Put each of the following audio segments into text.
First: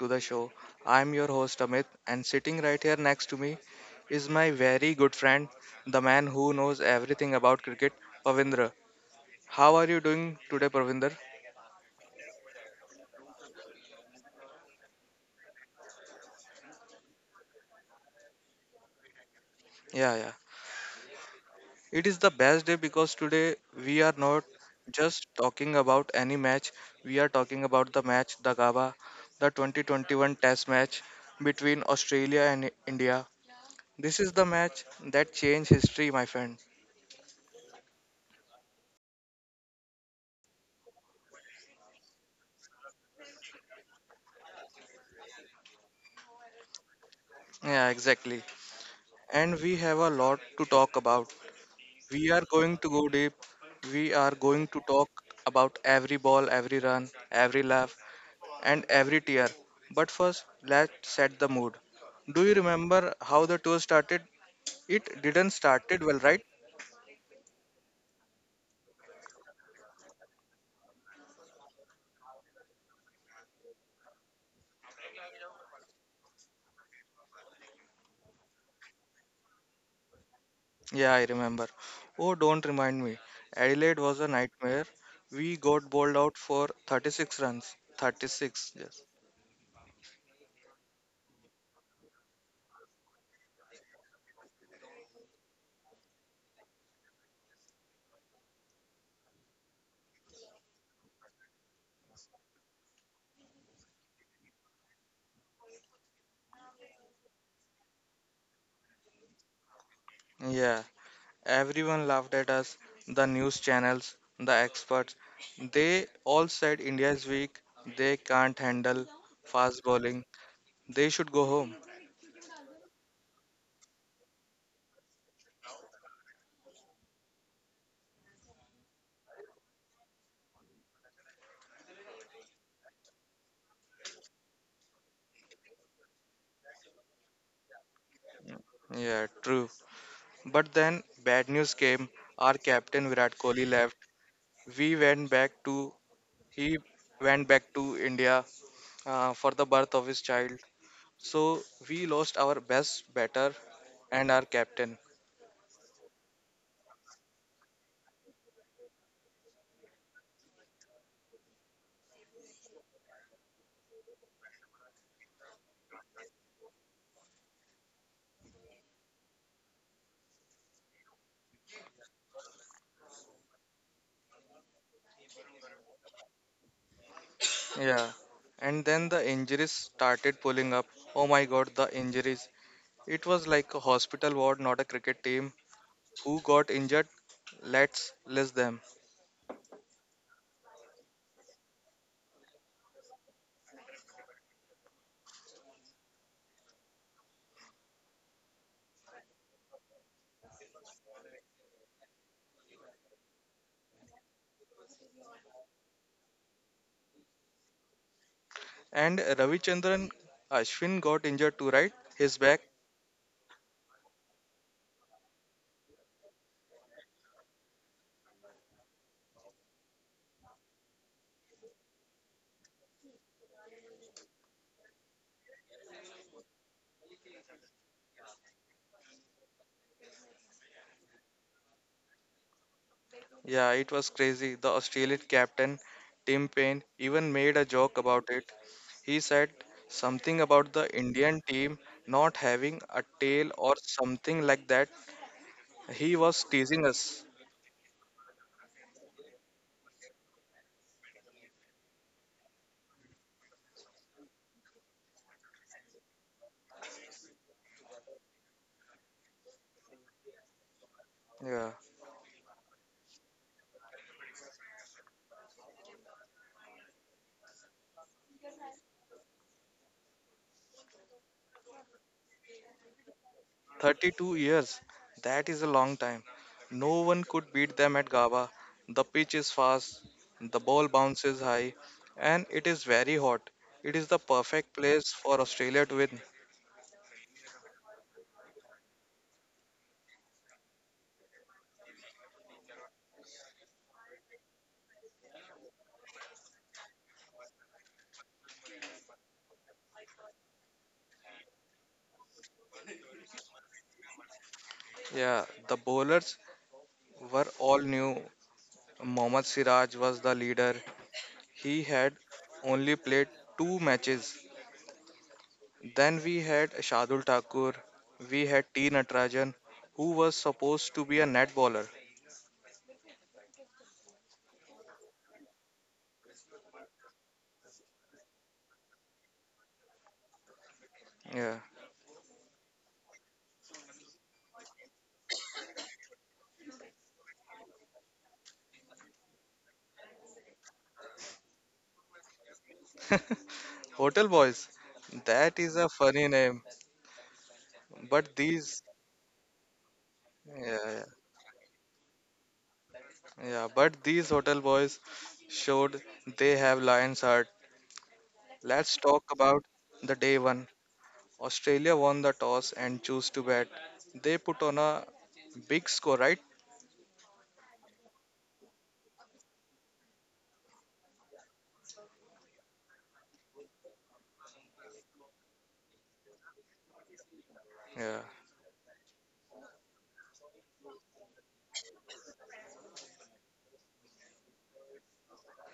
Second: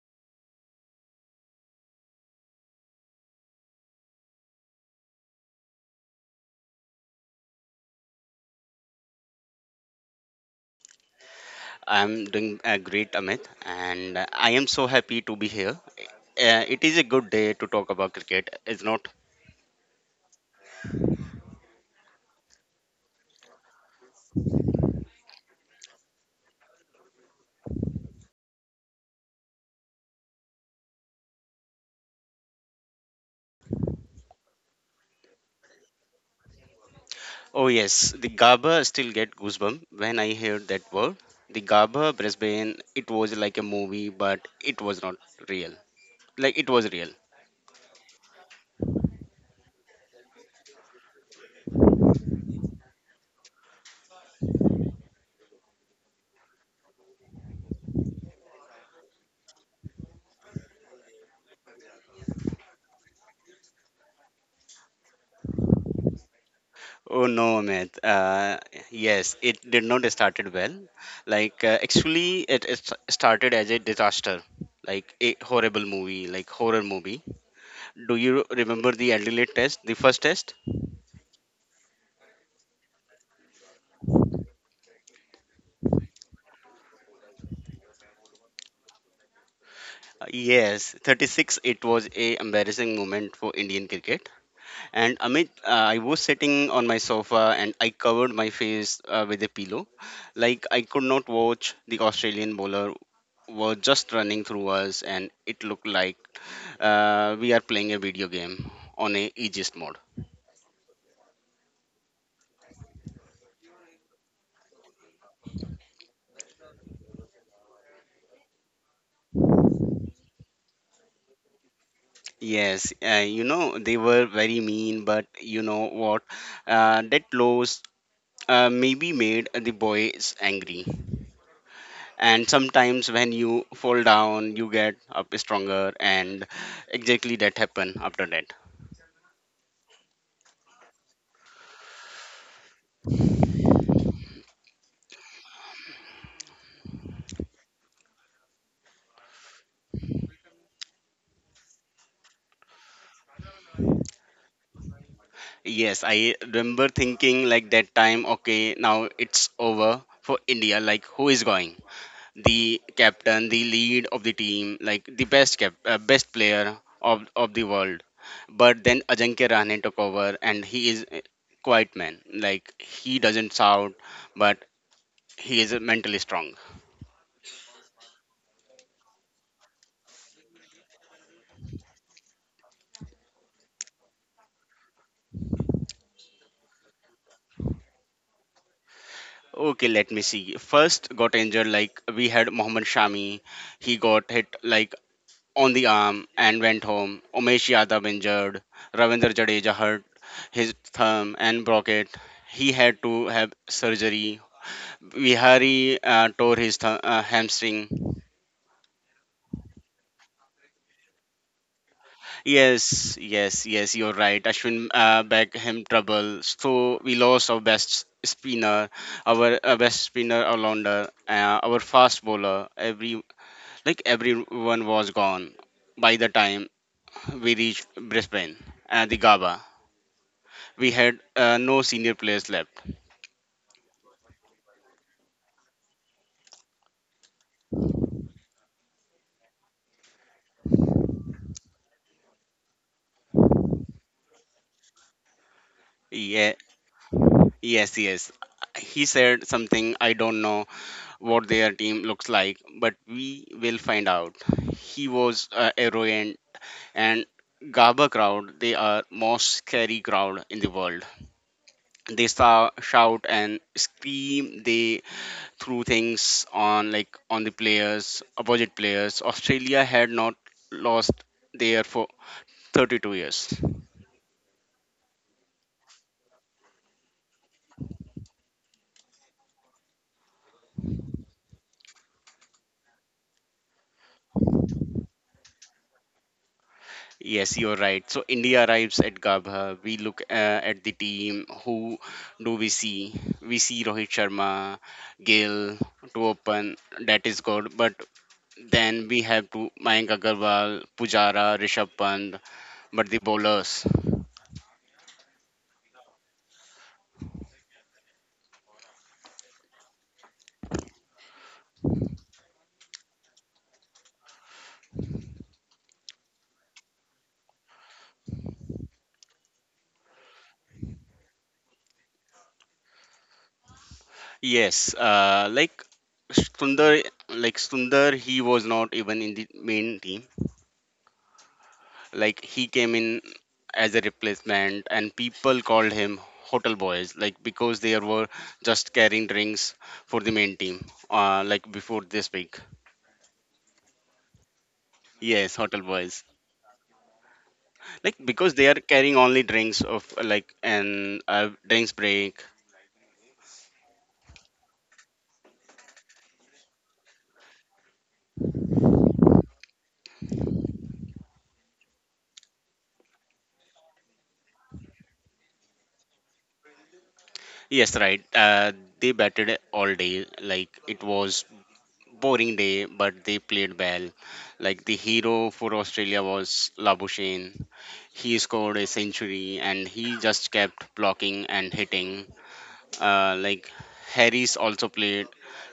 to the show. I'm your host Amit, and sitting right here next to me is my very good friend, the man who knows everything about cricket, Pavindra. How are you doing today, Pavindra? I'm doing great, Amit, and I am so happy to be here. It is a good day to talk about cricket, is not? Yeah, yeah. It is the best day because today we are not just talking about any match. We are talking about the match, the GABA, the 2021 Test match between Australia and India. This is the match that changed history, my friend. Oh yes, the Gabba still get goosebumps when I heard that word. The Gabba Brisbane, it was like a movie, but it was not real. Like it was real. Yeah, exactly. And we have a lot to talk about. We are going to go deep. We are going to talk about every ball, every run, every laugh, and every tear. But first, let's set the mood. Do you remember how the tour started? It didn't started well, right? Oh no, Amit. Yes, it did not started well. Like actually, it started as a disaster, like a horrible movie, like horror movie. Do you remember the Adelaide test, the first test? Yeah, I remember. Oh, don't remind me. Adelaide was a nightmare. We got bowled out for 36 runs. 36, yes. Yes, 36. It was a embarrassing moment for Indian cricket. And Amit, I was sitting on my sofa and I covered my face with a pillow, like I could not watch the Australian bowler were just running through us, and it looked like we are playing a video game on a aegis mode. Yeah. Everyone laughed at us, the news channels, the experts. They all said India is weak, they can't handle fast bowling, they should go home. Yes, you know, they were very mean, but you know what? That loss maybe made the boys angry, and sometimes when you fall down you get up stronger, and exactly that happened after that. Yeah, true. But then bad news came. Our captain Virat Kohli left. We went back to he went back to India for the birth of his child. So we lost our best batter and our captain. Yes, I remember thinking like that time, okay, now it's over for India. Like who is going, the captain, the lead of the team, like the best best player of the world. But then Ajinkya Rahane took over, and he is a quiet man. Like he doesn't shout, but he is mentally strong. Yeah. And then the injuries started pulling up. Oh my God, the injuries. It was like a hospital ward, not a cricket team. Who got injured? Let's list them. Okay, let me see. First got injured, like we had Mohammad Shami. He got hit like on the arm and went home. Umesh Yadav injured. Ravindra Jadeja hurt his thumb and broke it. He had to have surgery. Vihari tore his hamstring. And Ravichandran Ashwin got injured too, right? His back? Yes, yes, yes, you're right. Ashwin back him trouble. So we lost our best spinner, our best spinner, our launder, our fast bowler. Every Like everyone was gone by the time we reached Brisbane and the Gaba. We had no senior players left. Yeah, it was crazy. The Australian captain, Tim Payne, even made a joke about it. He said something about the Indian team not having a tail or something like that. He was Yeah, teasing us. yes, yes. He said something, I don't know what their team looks like, but we will find out. He was arrogant, and Gaba crowd. They are most scary crowd in the world. Yeah. They saw, shout and scream. They through things on like on the players, opposite players. Australia had not lost there for 32 years. 32 years. That is a long time. No one could beat them at GABA. The pitch is fast, the ball bounces high, and it is very hot. It is the perfect place for Australia to win. Yes, you're right. So India arrives at Gabha. We look at the team. Who do we see? We see Rohit Sharma, Gill to open. That is good. But then we have to Mayank Agarwal, Pujara, Rishabh Pant. But the bowlers. Yeah, the bowlers were all new. Mohammad Siraj was the leader. He had only played two matches. Then we had Shadul Thakur. We had T Natarajan, who was supposed to be a net bowler. Yes, like Sundar, he was not even in the main team. Yeah. Like he came in as a replacement, and people called him hotel boys, like because they were just carrying drinks for the main team, like before this week. Hotel Boys. Yes, That is hotel a boys, funny name. like But because they are these, carrying only drinks of like yeah, yeah, an drinks break. yeah, but these Hotel Boys showed they have lion's heart. Let's talk about the day one. Australia won the toss and chose to bat. They put on a big score, right? Yes, right. They batted all day, like it was boring day, but they played well. Like the hero for Australia was Labuschagne. Yeah, He scored a century and he just kept blocking and hitting. Like Harris also played,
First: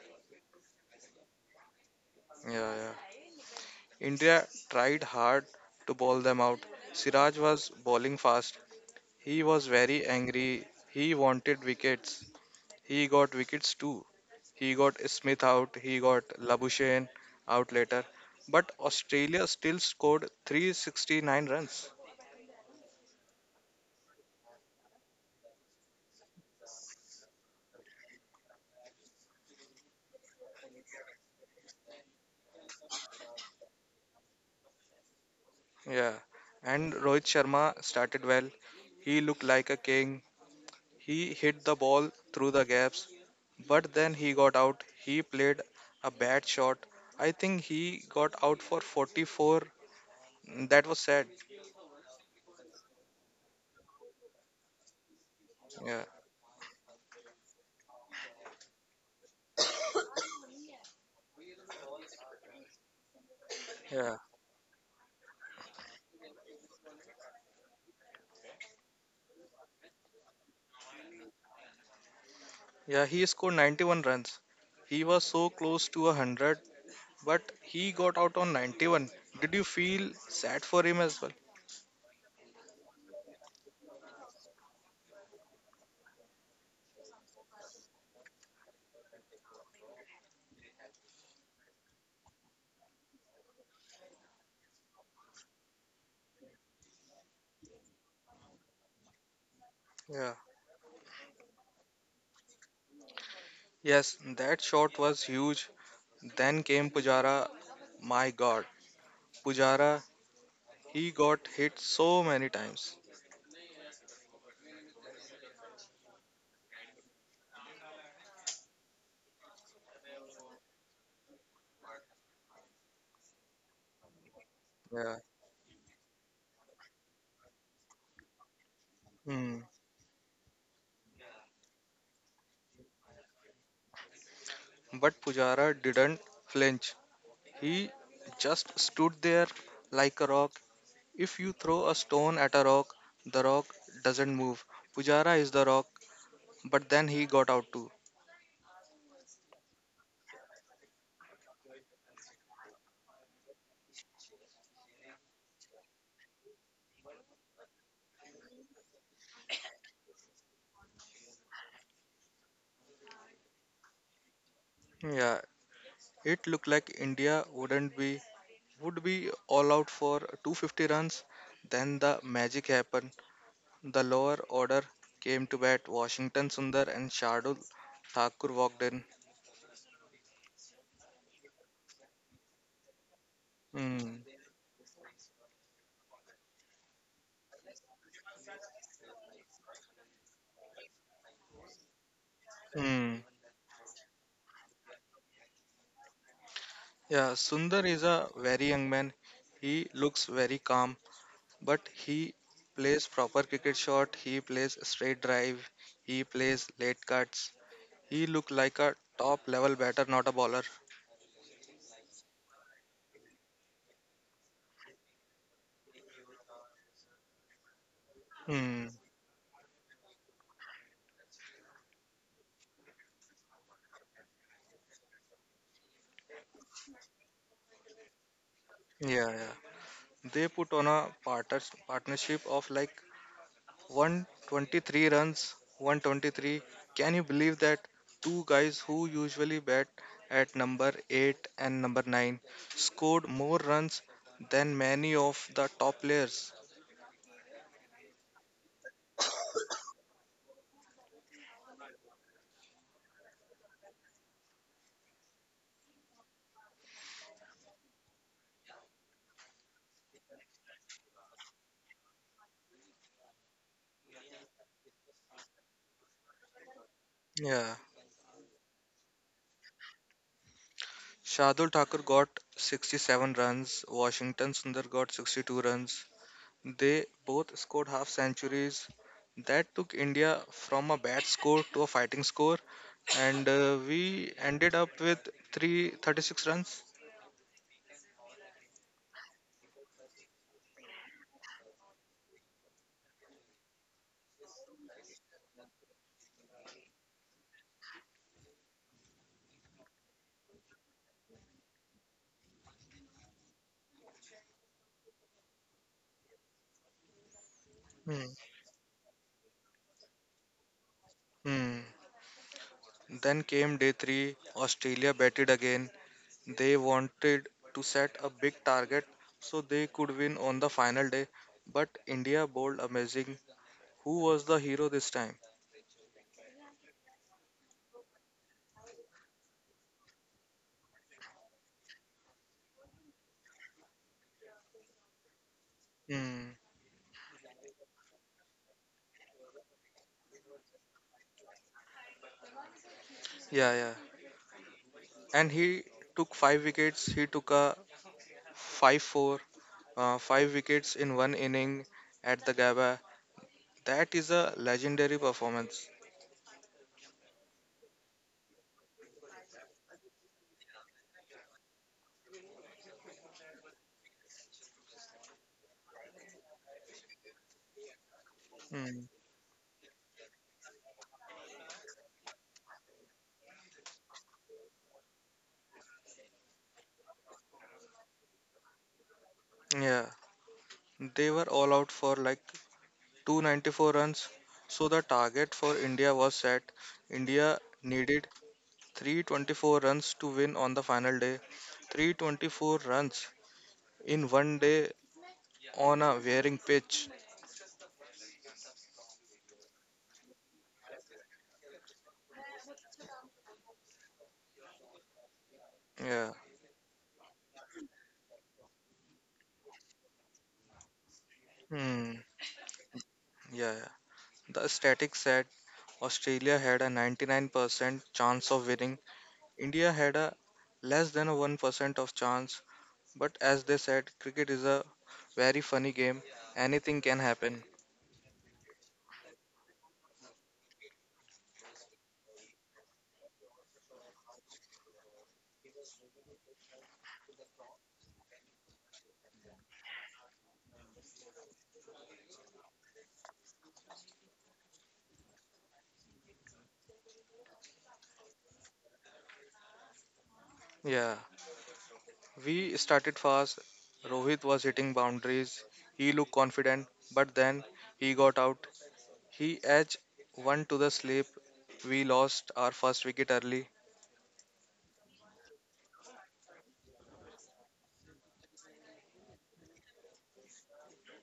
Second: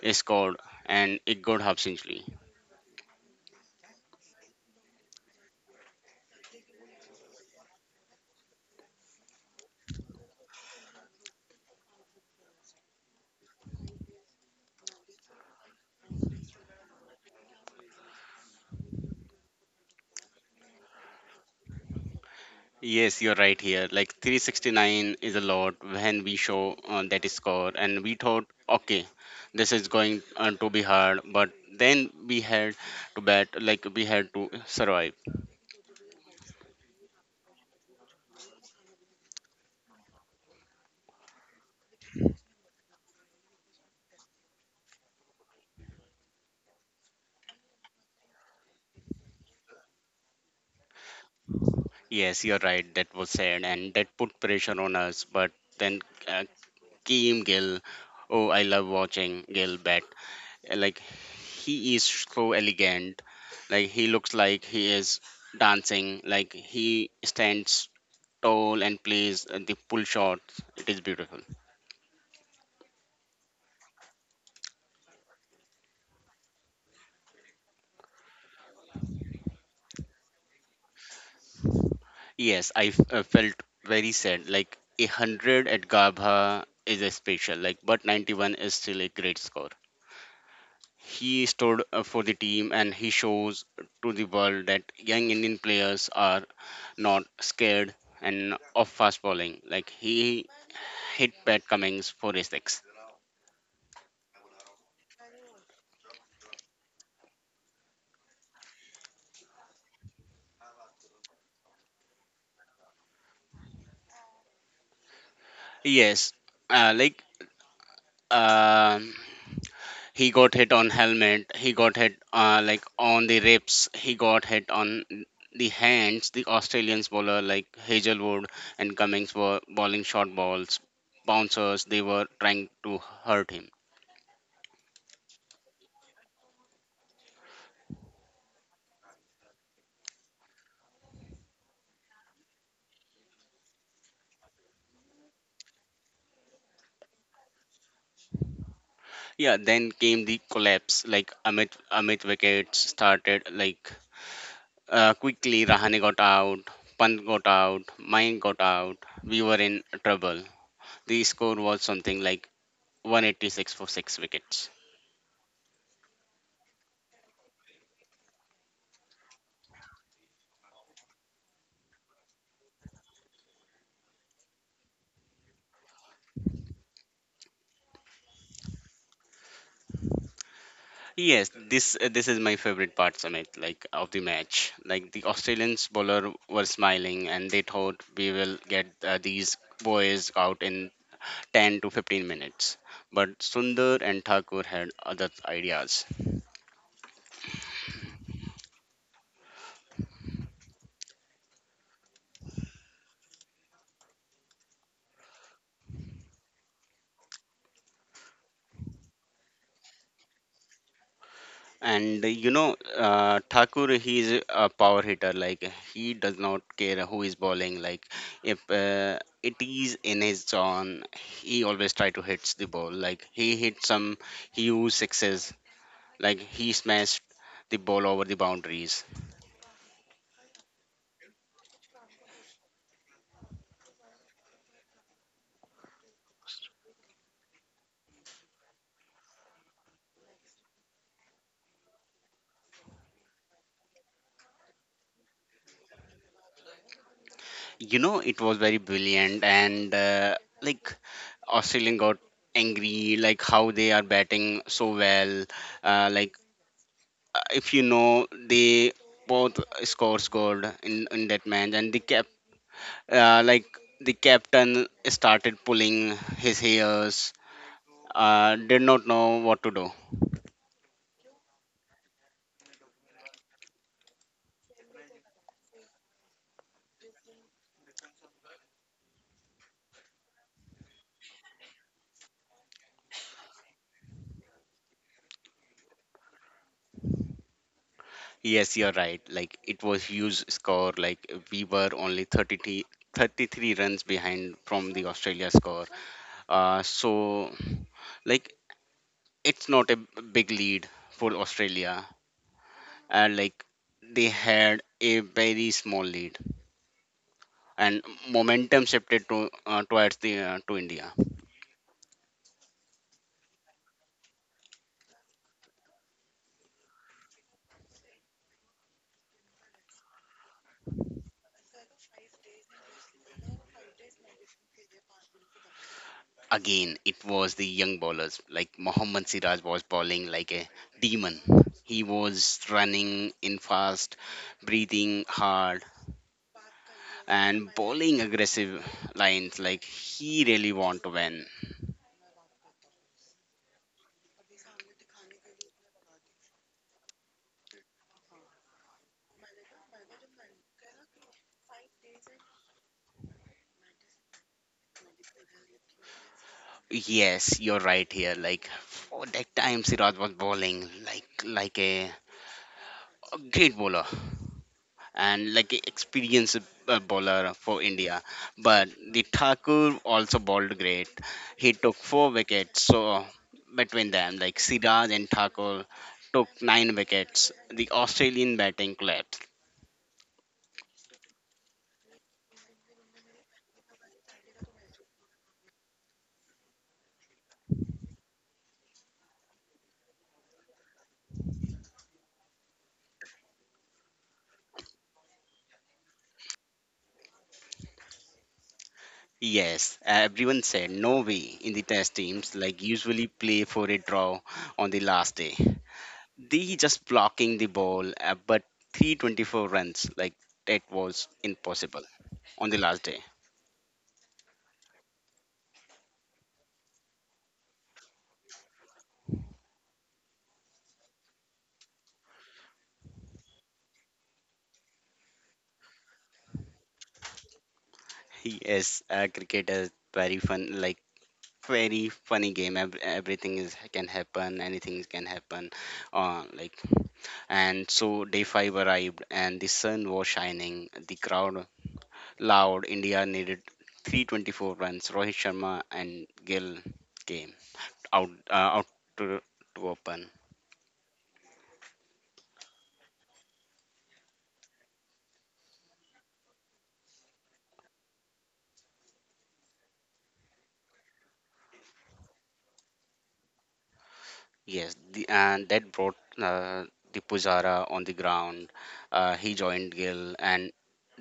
a scored and a good half century. yeah, yeah. India tried hard to bowl them out. Siraj was bowling fast. He was very angry. He wanted wickets. He got wickets too. He got Smith out, he got Labuschagne out later. But Australia still scored 369 runs. Yes, you're right here. Like 369 is a lot when we show that score, and we thought, okay, this is going to be hard, but then we had to bat, like we had to survive. Yeah. And Rohit Sharma started well. He looked like a king. He hit the ball through the gaps. But then he got out. He played a bad shot. I think he got out for 44. That was sad. Yes, you're right. That was said, and that put pressure on us. But then Yeah. uh, Kim Gill, oh, I love watching Gill bat. Like he is so elegant. Like he Yeah. looks like he is dancing. Like he stands tall and plays the pull shot. It is beautiful. Yeah. He scored 91 runs. He was so close to a 100, but he got out on 91. Did you feel sad for him as well? Yes, I felt very sad. Like a hundred at Gabha is a special. Like, but 91 is still a great score. He stood for the team and he shows to the world that young Indian players are not scared and of fast bowling. Like Yeah. he hit Pat Cummings for his six. Yes, that shot was huge. Then came Pujara. My God, Pujara, he got hit so many times. Yes, like um he got hit on helmet. He got hit like on the ribs. He got hit on Yeah. the hands. The Australians bowler like Hazelwood and Cummings Hmm. were bowling short balls. Bouncers they were trying to hurt him. But Pujara didn't flinch. He just stood there like a rock. If you throw a stone at a rock, the rock doesn't move. Pujara is the rock, but then he got out too. Yeah, then came the collapse. Like Amit, wickets started. Like quickly, Rahane got out, Pant got out, Mayank got out. We were in trouble. The score was something like 186 for six wickets. Yeah, it looked like India wouldn't be would be all out for 250 runs. Then the magic happened. The lower order came to bat. Washington Sundar and Shardul Thakur walked in. Yes, this is my favorite part, Amit. Like of the Mm. match, like the Australians bowler were smiling and they thought we will get these boys out in 10 to 15 minutes. Mm. But Sundar and Thakur had other ideas. Yeah, Sundar is a very young man. He looks very calm, but he plays proper cricket shot. He plays straight drive. He plays late cuts. He look like a top level batter, not a bowler. And you know, Thakur, he is a power hitter. Like he does not care who is bowling. Like if Hmm. It is in his zone, he always try to hits the ball. Like he hit some huge sixes. Like he smashed the ball over the boundaries. Yeah, yeah. They put on a partnership of like 123 runs, 123. Can you believe that two guys who usually bat at number 8 and number 9 scored more runs than many of the top players? You know, it was very brilliant. And like Australian got angry, like how they are batting so well. Uh, like if you know they both scores good in that match and the cap like the captain started pulling his hairs, Yeah. Did not know what to do. Shardul Thakur got 67 runs, Washington Sundar got 62 runs. They both scored half centuries. That took India from a bad score to a fighting score, and we ended up with 336 36 runs. Yes, you're right, like it was huge score. Like we were only thirty 33 runs behind from the Australia score, so like it's not a big lead for Australia, and like they had a very small lead, and Hmm. momentum shifted to towards the to India. Hmm. Then came day three. Australia batted again. They wanted to set a big target so they could win on the final day. But India bowled amazing. Who was the hero this time? Again, it was the young bowlers. Like Mohammad Siraj was bowling like a demon. He was running in fast, breathing hard, Hmm. and bowling aggressive lines like he really want to win. Yeah, yeah. And he took five wickets. He took 5-4, five wickets in one inning at the Gabba. That is a legendary performance. Yes, you're right here. Like for that time, Siraj was bowling like a great bowler. And like experienced bowler for India. But Hmm. the Thakur also bowled great. He took 4 wickets. So between them, like Siraj and Thakur took 9 wickets. The Australian batting collapsed. Yeah. They were all out for like 294 runs. So the target for India was set. India needed 324 runs to win on the final day. 324 runs in one day on a wearing pitch. Yes, everyone said no way. In the test teams like usually play for a draw on the last day. Yeah. They just blocking the ball, but 324 runs like that was impossible Hmm. on the last day. Yeah. Yeah. The static said Australia had a 99% chance of winning. India had a less than a 1% of chance. But as they said, cricket is a very funny game. Anything can happen. Yes, cricket is very fun, like very funny game. Everything is can happen, anything can happen. Uh, like and so day five arrived, and the sun was shining. The crowd loud. India needed 324 runs. Rohit Sharma and Gill came out out to to open. Yeah. We started fast. Rohit was hitting boundaries. He looked confident, but then he got out. He edged one to the slip. We lost our first wicket early. Yes, the, and that brought the Pujara on the ground. He joined Gill, and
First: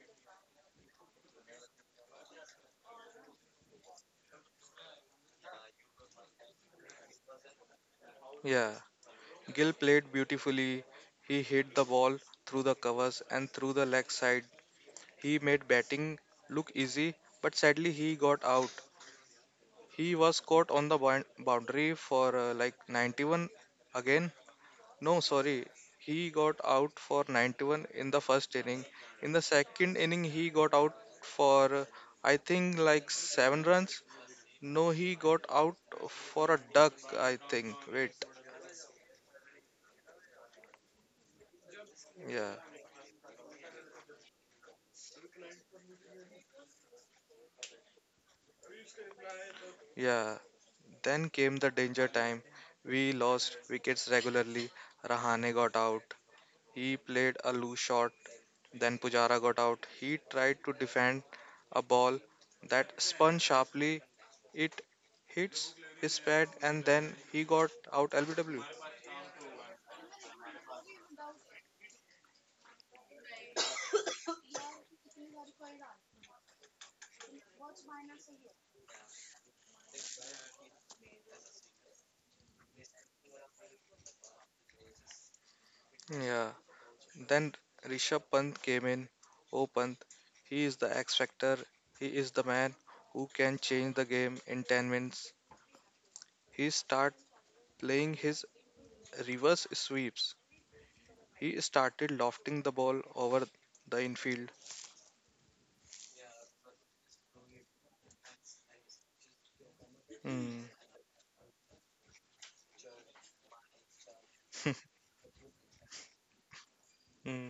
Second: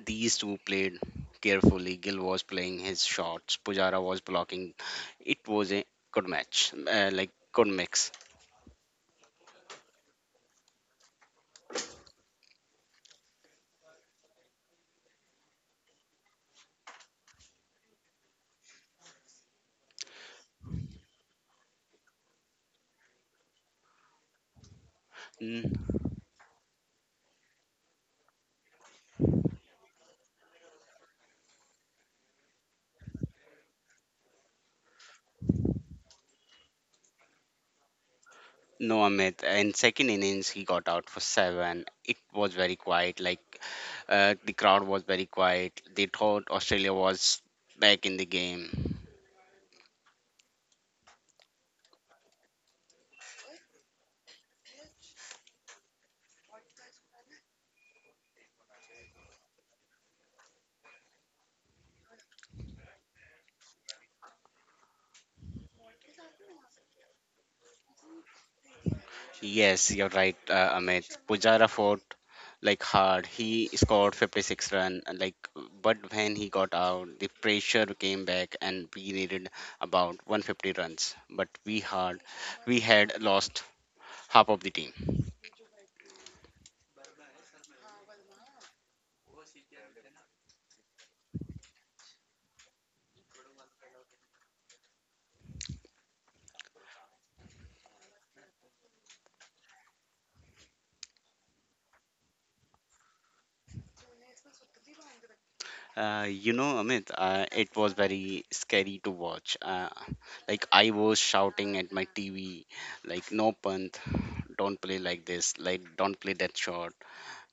these two played carefully. Gill was playing his shots, Pujara was blocking. It was a good match, like good mix. Yeah. Gill played beautifully. He hit the ball through the covers and through the leg side. He made batting look easy, but sadly he got out. He was caught on the boundary for like 91 again. No, sorry. Mm, He got out for 91 in the first inning. In the second inning, he got out for I think like seven runs. No, he got out for a duck, I think. Wait, no, Amit. In second innings, he got out for seven. It was yeah, very quiet. Like the crowd was very quiet. They thought Australia was back in the game. yeah. Then came the danger time. We lost wickets regularly. Rahane got out. He played a loose shot. Then Pujara got out. He tried to defend a ball that spun sharply. It hits his pad and then he got out LBW. Yes, you're right, Amit. Pujara fought like hard. He scored 56 run, and, like but when he got out, the pressure came back, and we needed about 150 runs. But we had lost half of the team. Yeah. Then Rishabh Pant came in. Oh, Pant, he is the X factor. He is the man who can change the game in 10 minutes. He start playing his reverse sweeps. He started lofting the ball over the infield. You know, Amit, it was very scary to watch. Like Hmm. I was shouting at my TV, like no Pant, don't play like this, like don't play that shot. Hmm.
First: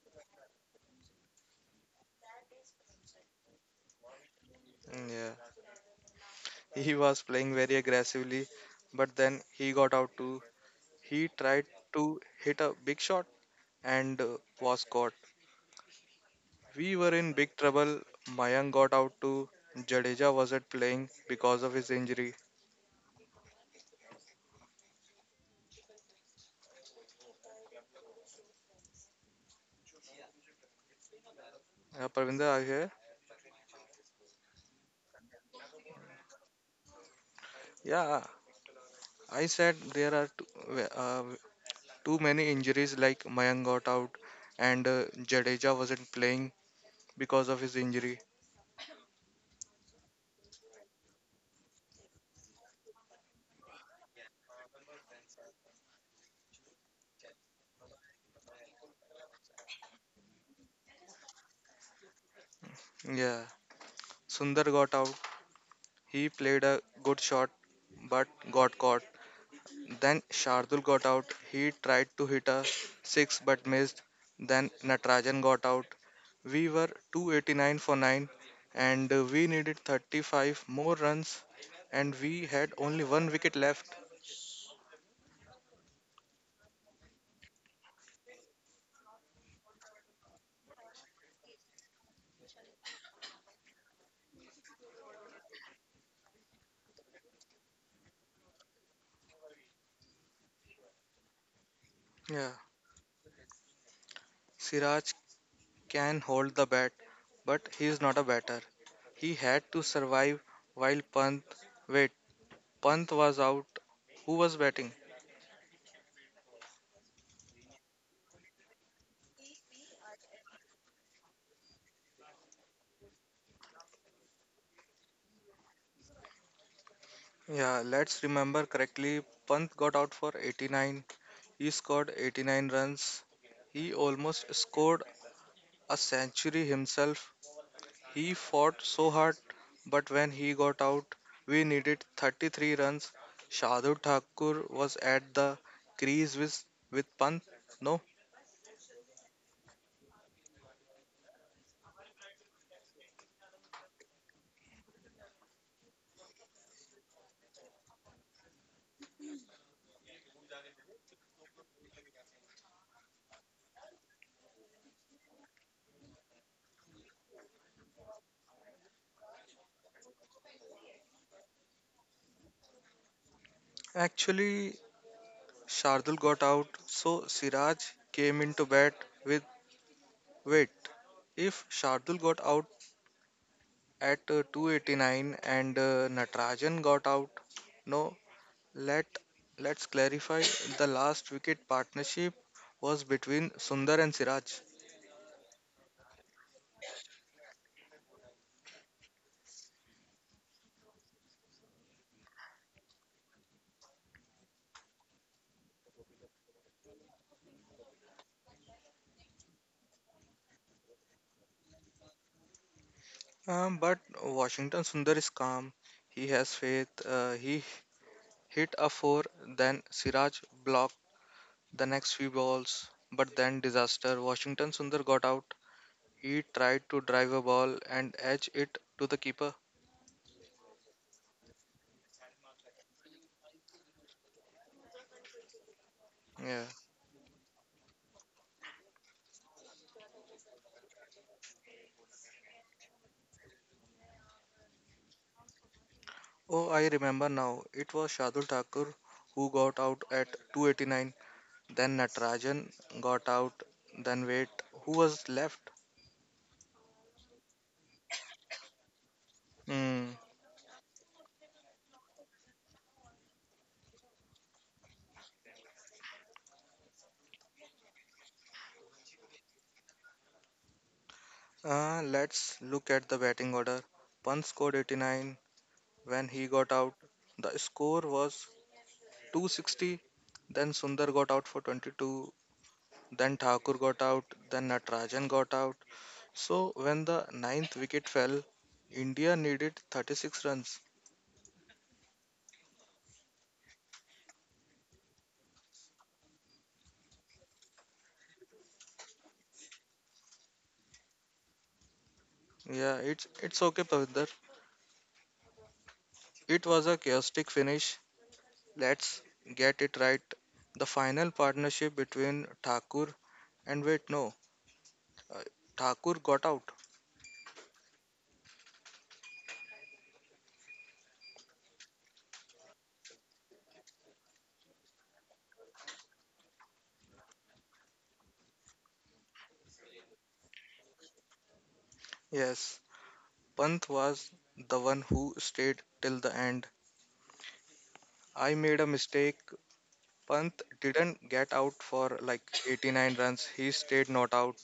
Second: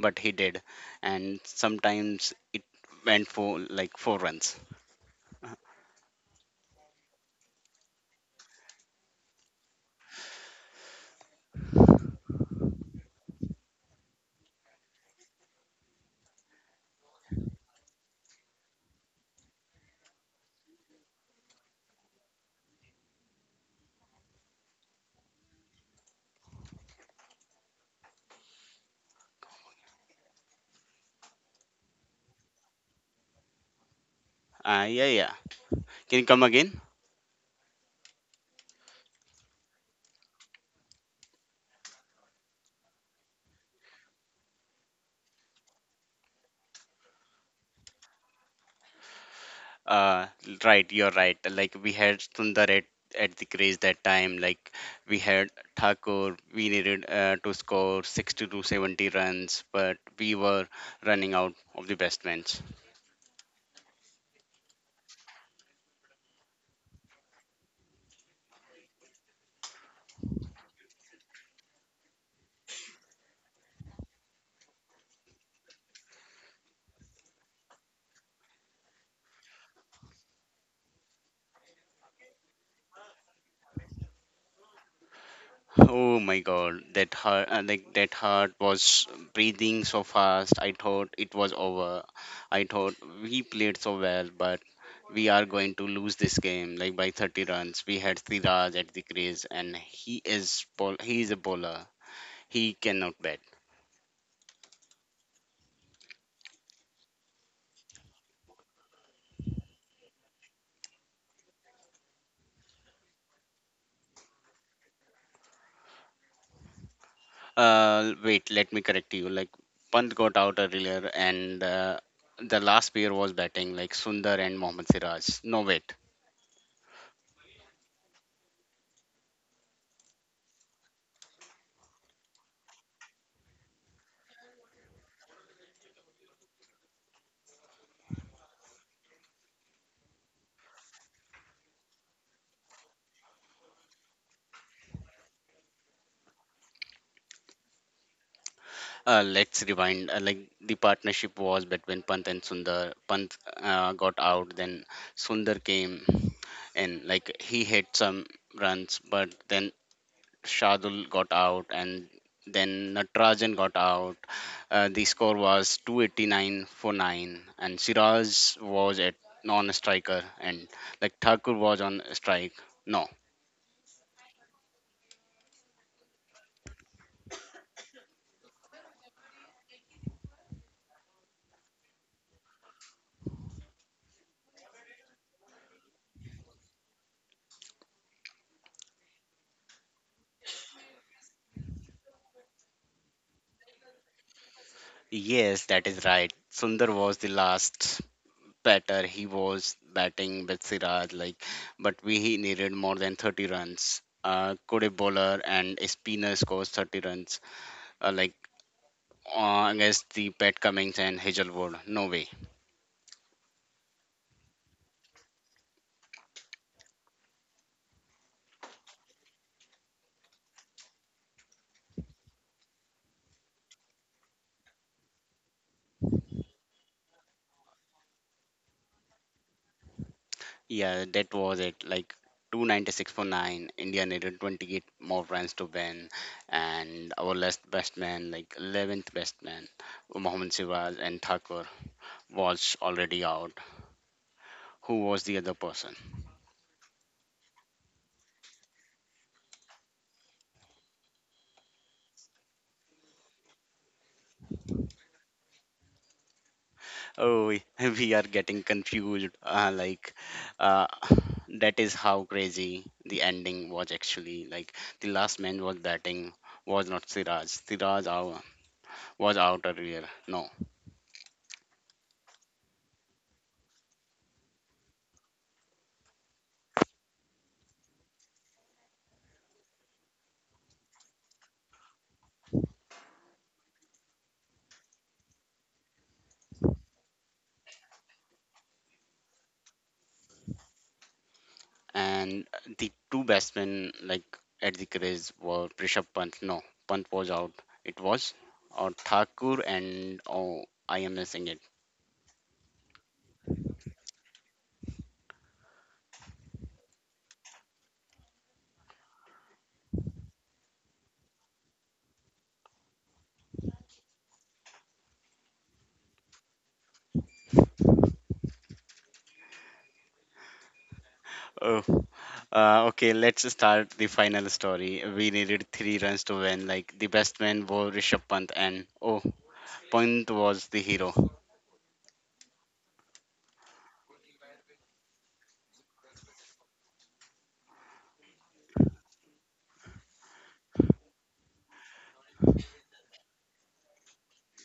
But he did, and sometimes it went for like four runs. Yeah. He was playing very aggressively, but then he got out too. He tried to hit a big shot and was caught. We were in big trouble. Mayank got out too. Jadeja wasn't playing because of his injury. Yeah, Parvinder, are you here? Yeah, yeah. Can you come again? Yeah, I said there are uh, too many injuries like Mayank got out and Jadeja wasn't playing because of his injury. Uh, right, you're right. Like we had Sundar at the crease that time. Like we had Thakur. We needed to score 60 to 70 runs, but we were running out of the best men. Yeah, Sundar got out. He played a good shot but got caught. Then Shardul got out. He tried to hit a six but missed. Then Natarajan got out. We were 289 for 9 and we needed 35 more runs and we had only one wicket left. Oh my God, that heart, like that heart was breathing so fast. I thought it was over. I thought we played so well, but we are going to lose this game like by 30 runs. We had Siraj at the crease, and he is ball. He is a bowler. Yeah, He cannot bat. Siraj can hold the bat but he is not a batter. He had to survive. While Pant wait, Pant was out. Who was batting? Wait, let me correct you. Like Pant got out earlier, and the last pair was batting like Sundar and Mohammad Siraj. No wait. Yeah, let's remember correctly. Pant got out for 89. He scored 89 runs. He almost scored a century himself. He fought so hard, but when he got out, we needed 33 runs. Shardul Thakur was at the crease with Pant. No, Let's rewind. Like the partnership was between Pant and Sundar. Pant got out, then Sundar came, and like he hit some runs, but then Shardul got out, and then Natarajan got out. The score was 289 for nine, and Siraj was at non-striker, and like Thakur was on strike. No, actually, Shardul got out, so Siraj came into bat. With wait. If Shardul got out at 289 and Natarajan got out. No, let let's clarify the last wicket partnership was between Sundar and Siraj. yes, that is right. Sundar was the last better. He was batting with Siraj, like, but we he needed more than 30 runs. Could a bowler and a spinner scores 30 runs, uh, like against the Pat Cummings and Hazelwood? No way. But Washington Sundar is calm. He has faith. He hit a four, then Siraj blocked the next few balls. But then disaster. Washington Sundar got out. He tried to drive a ball and edge it to the keeper. Yeah, that was it. Like 296 for nine. India needed 28 more runs to win, Yeah. and our last best man, like 11th best man, Mohammad Siraj and Thakur was already out. Who was the other person? Oh, I remember now. It was Shardul Thakur who got out at 289, then Natarajan got out, then wait, who was left? Oh, we we are getting confused. Hmm. Like, uh, that is how crazy the ending was actually. Like, the last man was batting was not Siraj. Siraj out, was out earlier. No, Let's look at the batting order. Pant scored 89 when he got out. The score was 260. Then Sundar got out for 22. Then Thakur got out. Then Natarajan got out. So when the ninth wicket fell, India needed 36 runs. and the two batsmen like at the crease were Rishabh Pant. No, Pant was out. It was or Thakur and oh, I am missing it. Yeah, it's okay, Pavindar. It was a chaotic finish. Let's get it right. The final partnership between Thakur and wait, no, uh, Thakur got out. Oh. Okay, let's start the final story. We needed 3 runs to win. Like the best man was Rishabh Pant, and oh, Pant was the hero. Yes, Panth was the one who stayed till the end. I made a mistake. Panth didn't get out for like 89 runs. He stayed not out.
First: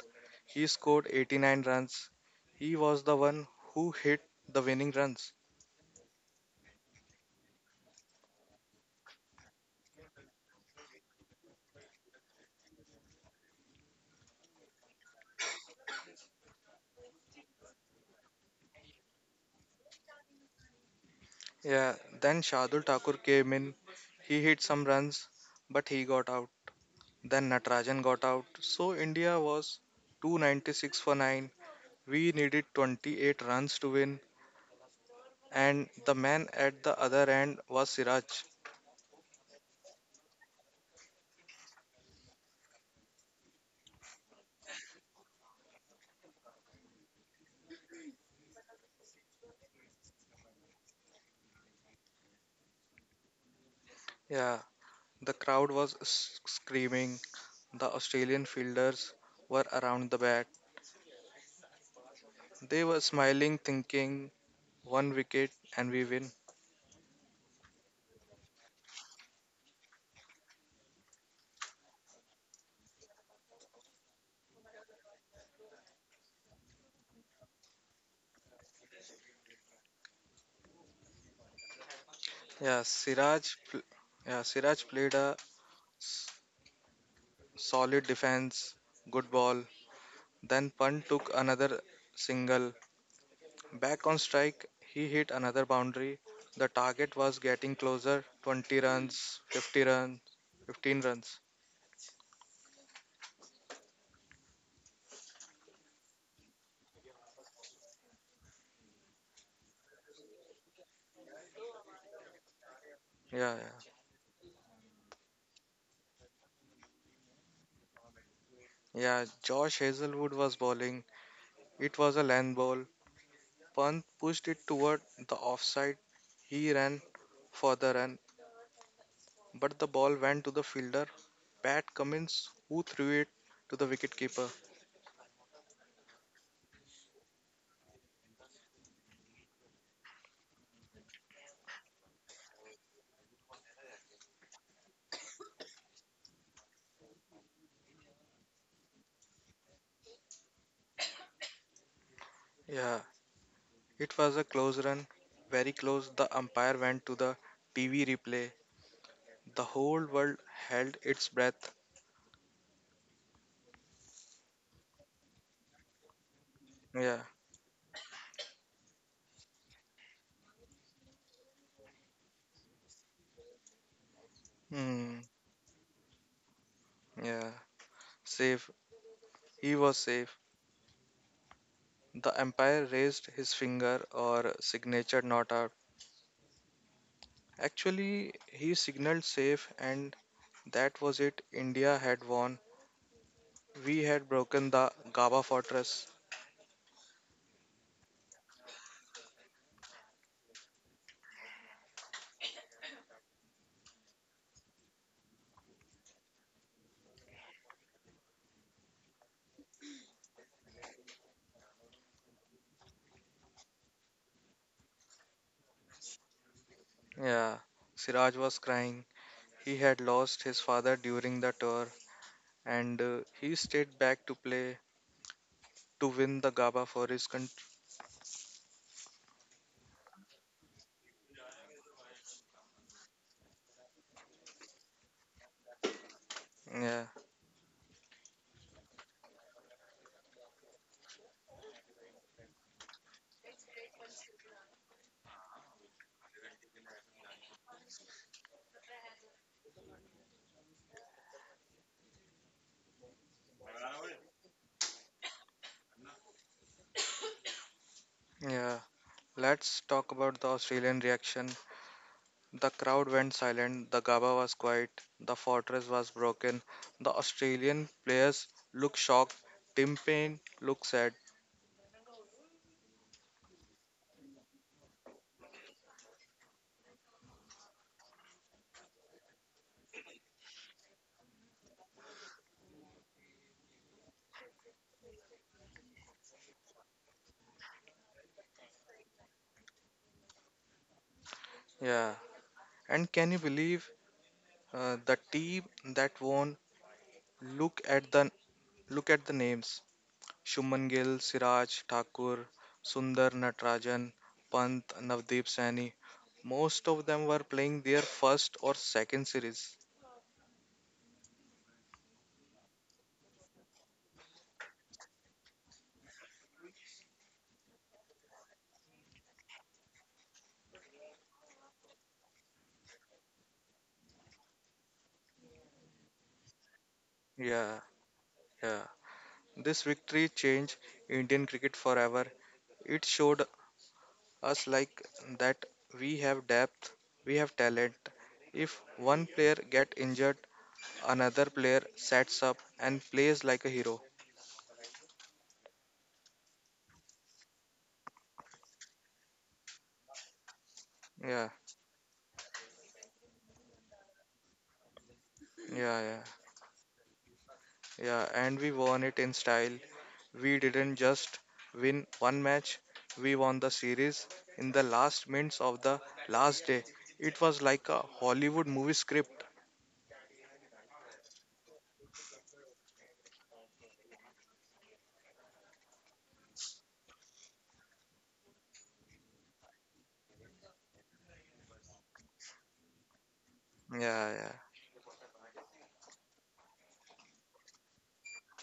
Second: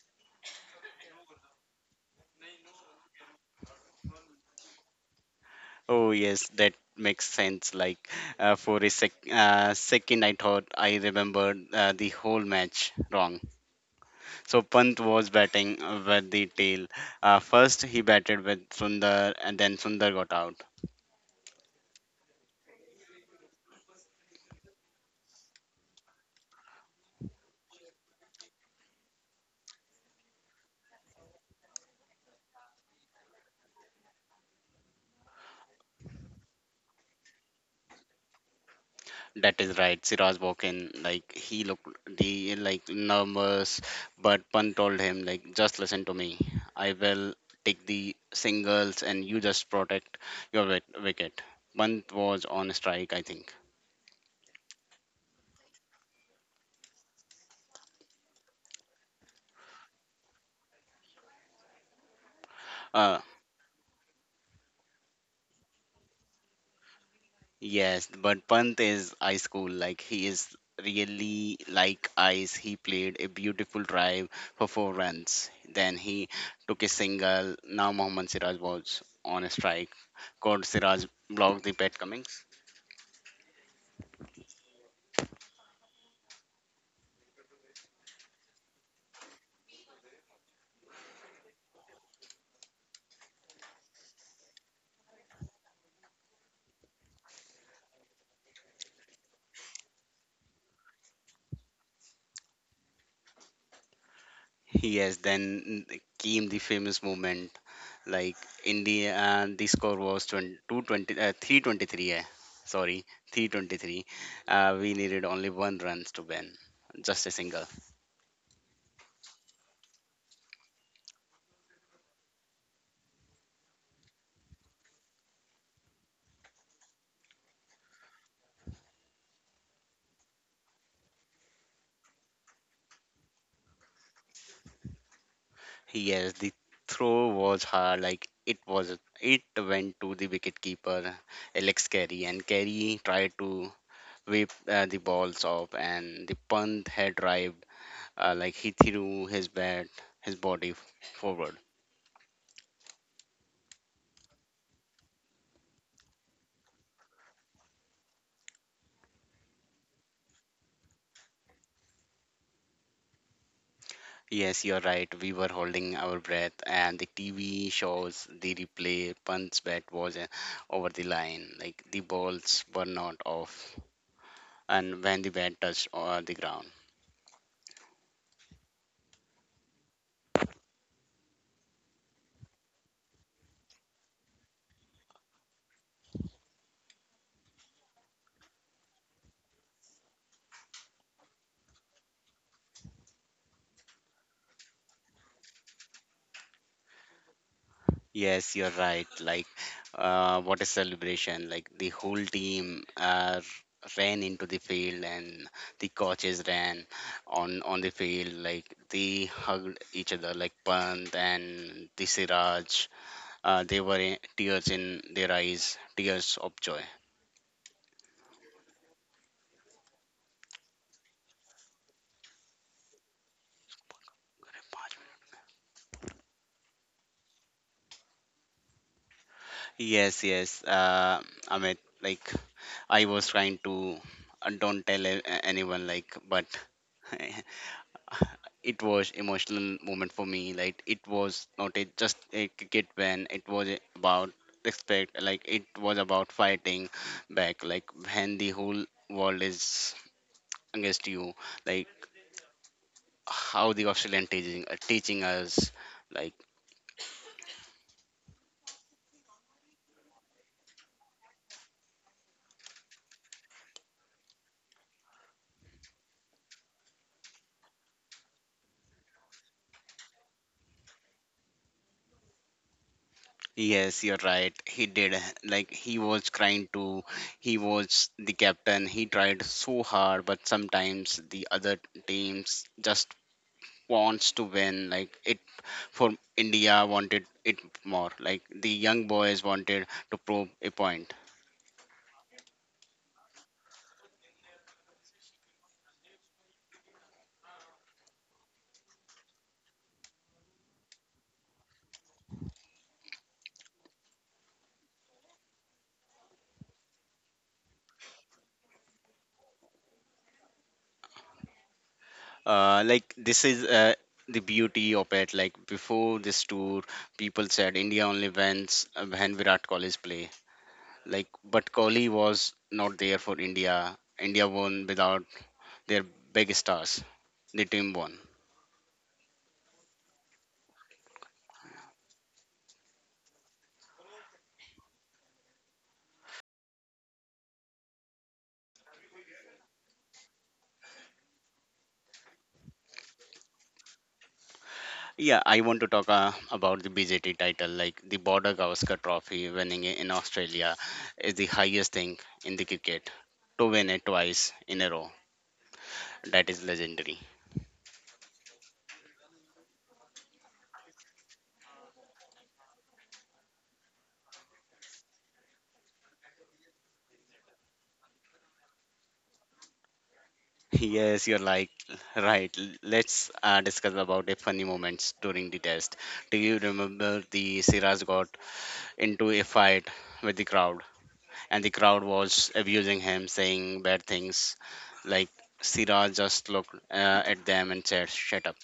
He scored 89 runs. He was the one who hit the winning runs. Oh yes, that makes sense. Like for a second, I thought I remembered the whole match wrong. So Pant was batting with the tail. First he batted with Sundar, and then Sundar got out. Yeah, then Shardul Thakur came in. He hit some runs, but he got out. Then Natarajan got out, so India was 296 for 9. We needed 28 runs to win, and the man at the other end was Siraj. That is right, Siraj Walken. Like he looked the like nervous, but Pan told him like just listen to me. I will take the singles and you just protect your wicket. Pant was on strike, I think. Yeah, the crowd was screaming. The Australian fielders were around the bat. They were Uh smiling, thinking, one wicket and we win. yes, but Pant is ice school. Like he is really like ice. He played a beautiful drive for 4 runs. Then he took a single. Now Mohammad Siraj was on a strike. Called Siraj blocked the bat coming. Yeah, Siraj played a s- solid defense, good ball. Then Punt took another single. Back on strike, he hit another boundary. The target was getting closer: 20 runs, 50 runs, 15 runs. Yes, then mm, came the famous moment. Like in the score was 20, 220, 323. Yeah. Sorry, Yeah, yeah. 323. We needed only 1 runs to win, just a single. Yeah, Josh Hazelwood was bowling. It was a land ball. Pant pushed it toward the offside. He ran for the run, but the ball went to the fielder, Pat Cummins, who threw it to the wicketkeeper. Yes, the throw was hard. Like it was, it went to the wicketkeeper Alex Carey, and Carey tried to whip the balls off, and the punt had arrived. Like he threw his bat, his body forward. Yeah, it was a close run, very close. The umpire went to the TV replay. The whole world held its breath. Yes, you're right. We were holding our breath, and the Yeah, TV shows the replay. Punts bat was over the line, like the balls were not off, and Hmm. when the bat touched the ground. Yeah. Safe. He was safe. The umpire raised his finger or signature not out. Actually, he signaled safe, and that was it. India had won. We had broken the Gaba fortress. Yes, you're right. Like, what a celebration! Like the whole team ran into the field, and the coaches ran on the field. Like they hugged each other, like Pant and the Siraj. There were tears in their eyes, tears of joy. Yeah. Siraj was crying. He had lost his father during the tour, and he stayed back to play to win the Gaba for his country. Yes, yes, Amit. Like I was trying to don't tell anyone. Like, but Yeah. it was emotional moment for me. Like, it was not a, just a cricket when it was about respect. Like, it was about fighting back. Like when the whole world is against you. Like how the Australian teaching us. Like Yeah. Let's talk about the Australian reaction. The crowd went silent, the Gaba was quiet, the fortress was broken, the Australian players looked shocked, Tim Payne looked sad. yes, you're right. He did. Like, he was trying to, he was the captain. He tried so hard, but sometimes the other teams just wants to win. Like, it for India wanted it more. Like, the young boys wanted to prove a point. Yeah. And can you believe the team that won? Look at the names. Shubman Gill, Siraj Thakur, Sundar Natarajan, Pant, Navdeep Saini. Most of them were playing their first or second series. Like, this is the beauty of it. Like, before this tour, people said India only wins when Virat Kohli's play. Like, but Kohli was not there for India. India won without their big stars, the Yeah, team won. yeah. This victory changed Indian cricket forever. It showed us like that we have depth, we have talent. If one player get injured, another player sets up and plays like a hero. Yeah, I want to talk about the BJT title, like the Border Gavaskar Trophy winning in Australia is the Yeah, highest thing in the cricket. To win it twice in a row, yeah, yeah, that is legendary. yeah. And we won it in style. We didn't just win one match, we won the series in the last minutes of the last day. It was like a Hollywood movie script. Yes, you're like right. Let's discuss about the funny moments during the test. Do you remember the Siraj got into a fight with the crowd and the crowd was abusing him, saying bad Yeah, things. Like Siraj just looked at them and said, "Shut up."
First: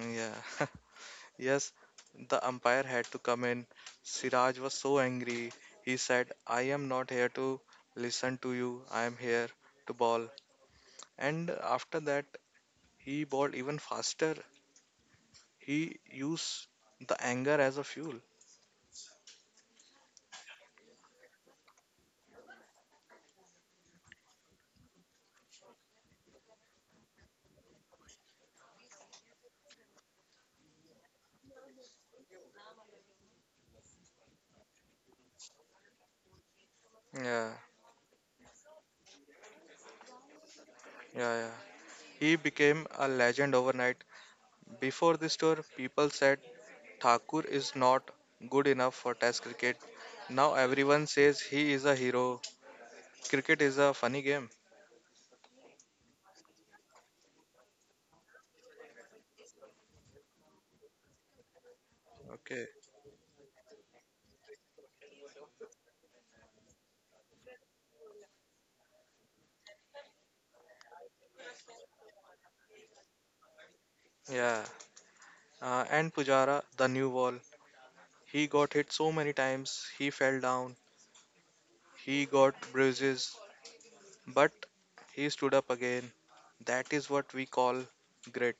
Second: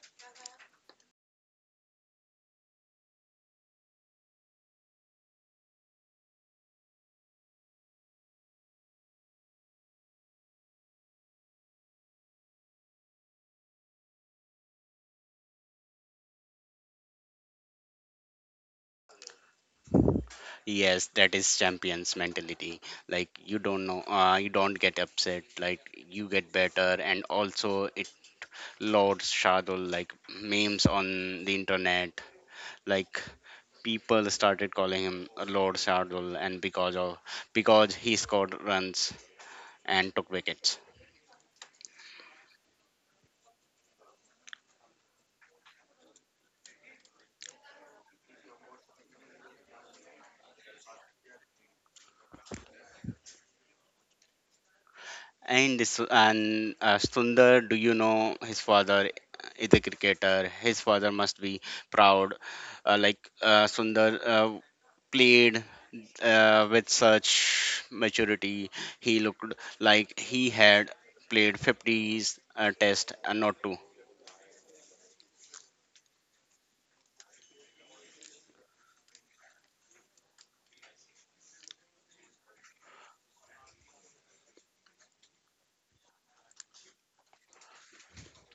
yeah, yeah. Yes, the umpire had to come in. Siraj was so angry. He said, I am not here to listen to you. I am here to ball. And after that, he balled even faster. He used the anger as a fuel. Yes, that is champions mentality. Like you don't know, you don't get upset. Like you get better, and also it loads Shardul like memes on the internet. Like people started calling him Lord Shardul, and because of Yeah, because he scored runs and took wickets. yeah, yeah. He became a legend overnight. Before this tour, people said Thakur is not good enough for Test cricket. Now everyone says he is a hero. Cricket is a funny game. And this and Sundar, do you know his father is a cricketer? His father must be proud. Okay. Like, Sundar played with such maturity. He looked like he had played 50s test and not two. Yeah. And Pujara, the new wall. He got hit so many times, he fell down, he got bruises, but he stood up again. That is what we call grit,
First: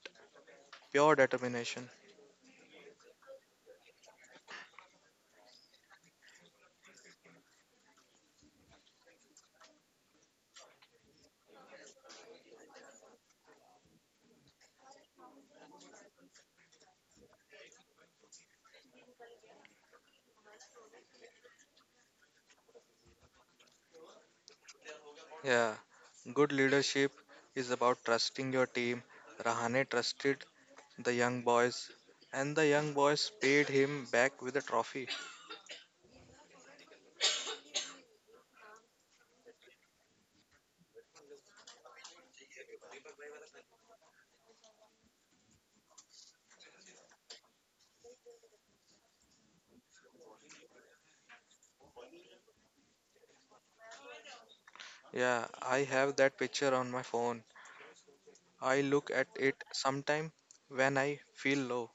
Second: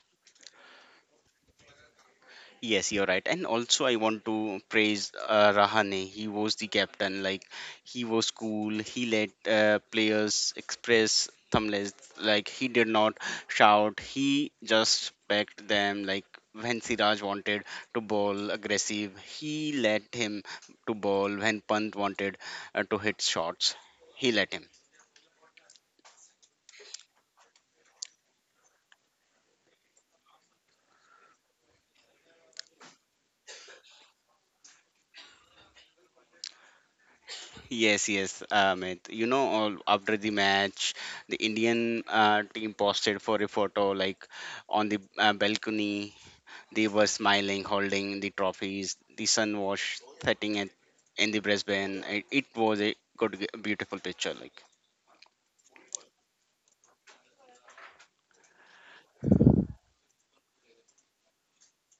pure determination. Yes, you're right. And also, I want to praise Rahane. He was the captain. Like, he was cool. He let players express thumbless. Like, he did not shout. He just backed them. Like, when Siraj wanted to bowl aggressive, he let him to bowl. When Pant wanted to hit shots, he let him. Yeah, good leadership is about trusting your team. Rahane trusted the young boys, and the young boys paid him back with a trophy. Yes, yes, Amit. You know, after the match, the Indian team posted for a photo like on the balcony. They were smiling, holding the trophies. The sun was setting at, in the Brisbane. It was a good, beautiful picture. Like Yeah, I have that picture on my phone. I look at it sometime when I feel low.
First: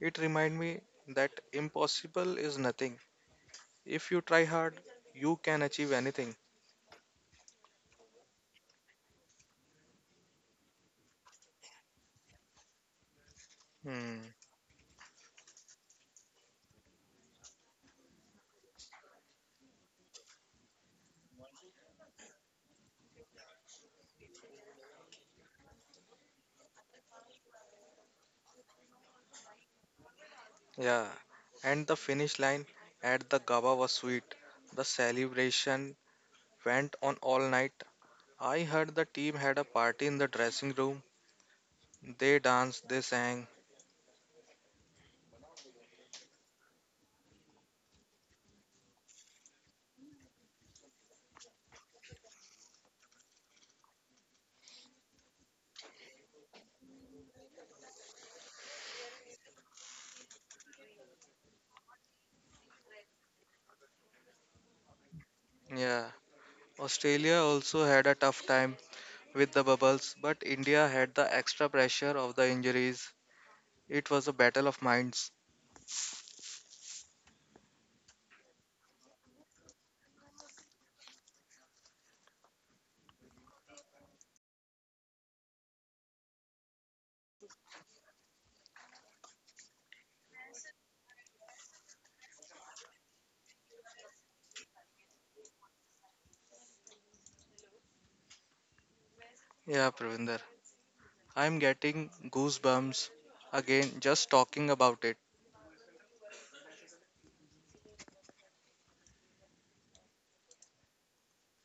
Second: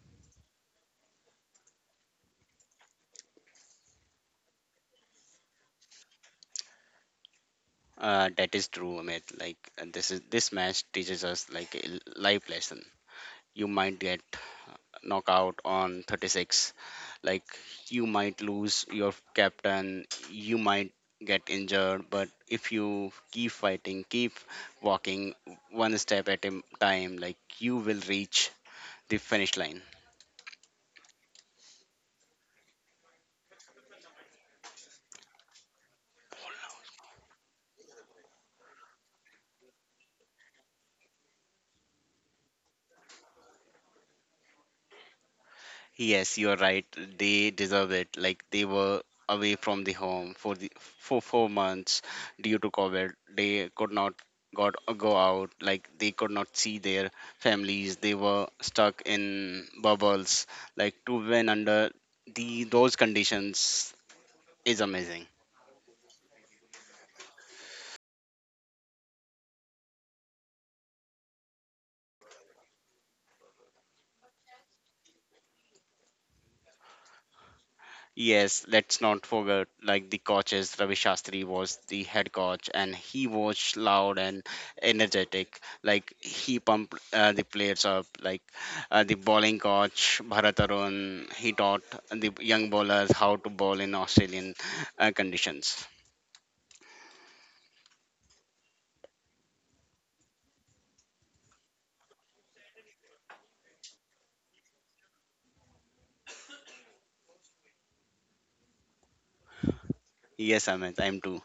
It reminded me that impossible is nothing. If you try hard, you can achieve anything. That is true, Amit. Like and this match teaches us like a life lesson. You might get Hmm. knock out on 36, like you might lose your captain, you might get injured, but if you keep fighting, keep walking one step at a time, like you will reach the finish line. Yeah. And the finish line at the Gaba was sweet. The celebration went on all night. I heard the team had a party in the dressing room. They danced, they sang. Yes, you're right. They deserve it. Like they were away from the home for the for 4 months due to COVID. They could not got go out. Like they could not see their families. They were stuck in bubbles. Like to win under the those conditions is amazing. Yeah. Australia also had a tough time with the bubbles, but India had the extra pressure of the injuries. It was a battle of minds. Yes, let's not forget like the coaches. Ravi Shastri was the head coach, and he was loud and energetic. Like he pumped the players up. The bowling coach Bharat Arun, he taught the young bowlers how to bowl in Australian conditions. Yeah, Pravinder. I'm getting goosebumps again just talking about it. Yes, Amit, I'm too.